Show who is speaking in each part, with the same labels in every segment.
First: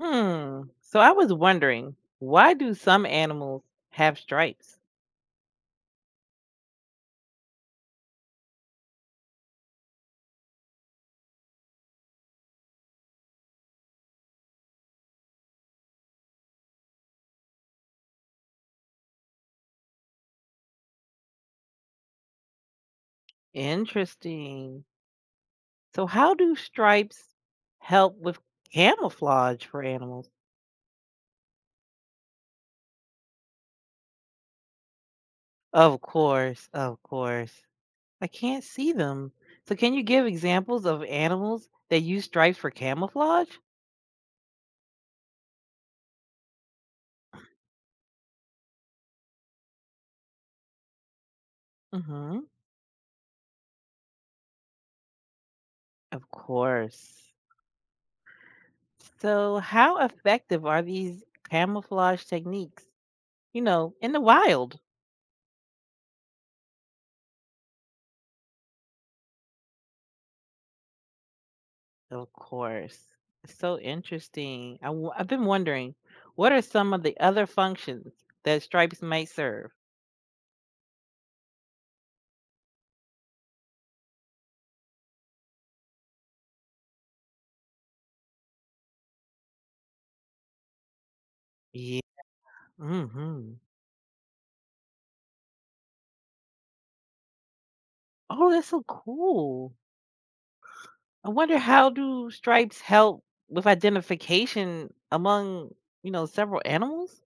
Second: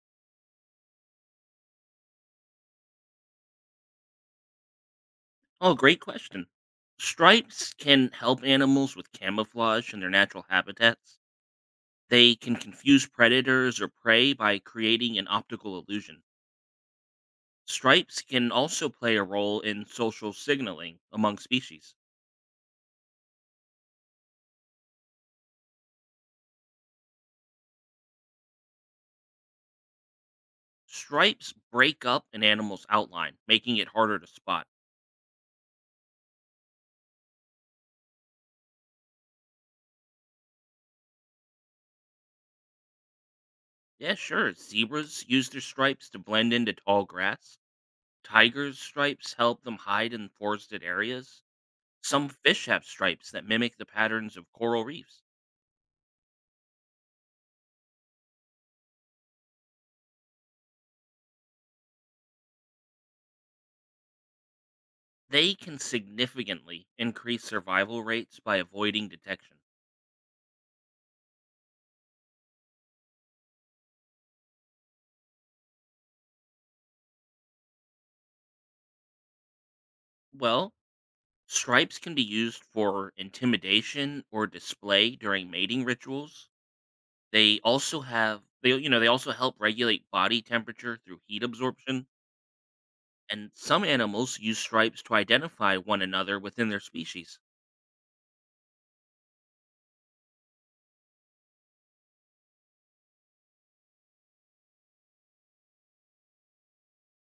Speaker 1: Hmm. So I was wondering, why do some animals have stripes?
Speaker 2: Oh, great question. Stripes can help animals with camouflage in their natural habitats. They can confuse predators or prey by creating an optical illusion. Stripes can also play a role in social signaling among species.
Speaker 1: Interesting. So how do stripes help with camouflage for animals?
Speaker 2: Stripes break up an animal's outline, making it harder to spot.
Speaker 1: Of course, of course. I can't see them. So can you give examples of animals that use stripes for camouflage?
Speaker 2: Yeah, sure. Zebras use their stripes to blend into tall grass. Tigers' stripes help them hide in forested areas. Some
Speaker 1: Mm-hmm.
Speaker 2: fish have stripes that mimic the patterns of coral reefs.
Speaker 1: Of course. So how effective are these camouflage techniques, in the wild?
Speaker 2: They can significantly increase survival rates by avoiding detection.
Speaker 1: Of course. So interesting. I've been wondering, what are some of the other functions that stripes might serve?
Speaker 2: Well, stripes can be used for intimidation or display during mating rituals. They also have they you know, they also help regulate body temperature through heat
Speaker 1: Yeah.
Speaker 2: absorption, and
Speaker 1: Hmm.
Speaker 2: some animals use stripes to identify one another within their species.
Speaker 1: Oh, that's so cool. I wonder how do stripes help with identification among, several animals?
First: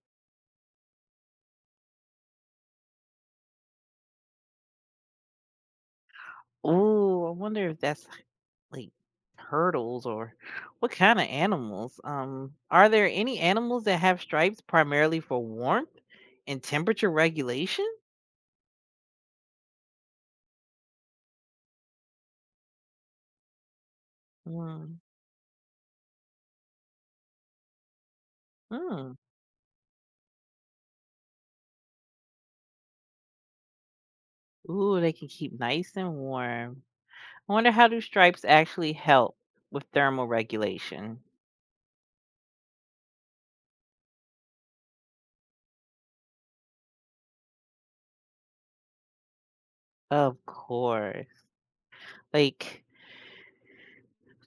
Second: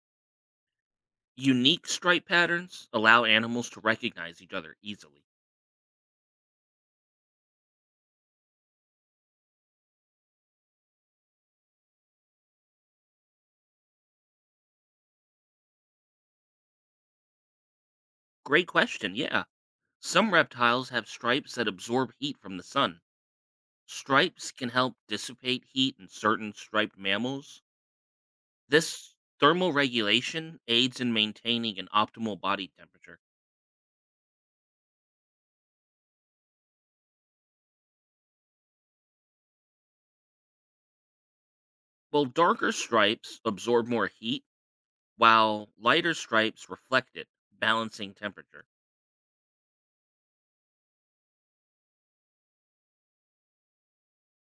Speaker 2: Unique stripe patterns allow animals to recognize each other easily.
Speaker 1: Oh, I wonder if that's like turtles or what kind of animals. Are there any animals that have stripes primarily for warmth and temperature regulation?
Speaker 2: Great question. Yeah. Some reptiles have stripes that absorb heat from the sun. Stripes can
Speaker 1: Mm-hmm.
Speaker 2: help dissipate heat in certain striped mammals. This thermal regulation aids in maintaining an optimal body temperature,
Speaker 1: Ooh, they can keep nice and warm. I wonder how do stripes actually help with thermal regulation?
Speaker 2: while darker stripes absorb more heat, while lighter stripes reflect it, balancing temperature.
Speaker 1: Of course. Like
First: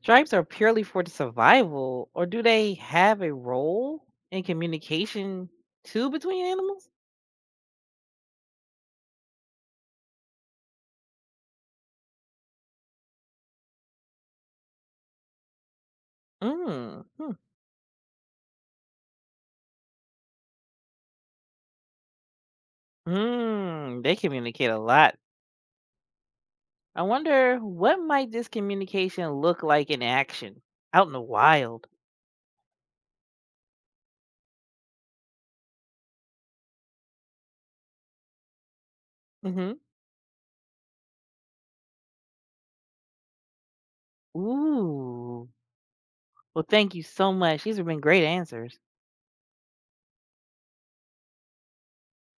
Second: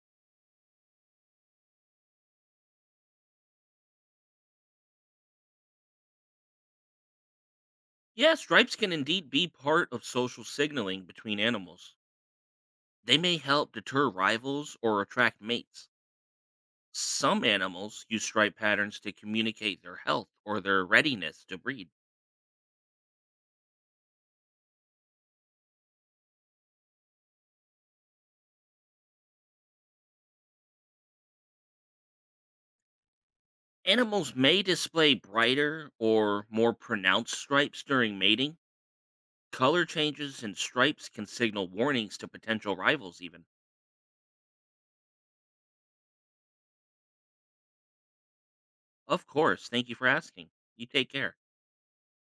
Speaker 1: stripes are purely for the survival, or do they have a role in communication too between animals?
Speaker 2: Yeah, stripes can indeed be part of social signaling between animals. They may help deter rivals or attract mates.
Speaker 1: Mm. Hmm.
Speaker 2: Some animals use stripe patterns to communicate their health or their readiness to breed.
Speaker 1: Mm, they communicate a lot. I wonder what might this communication look like in action out in the wild.
Speaker 2: Animals may display brighter or more pronounced stripes during mating.
Speaker 1: Hmm.
Speaker 2: Color changes and stripes can signal warnings to potential rivals, even.
Speaker 1: Ooh. Well, thank you so much. These have been great answers.
Speaker 2: Of course. Thank you for asking. You take care.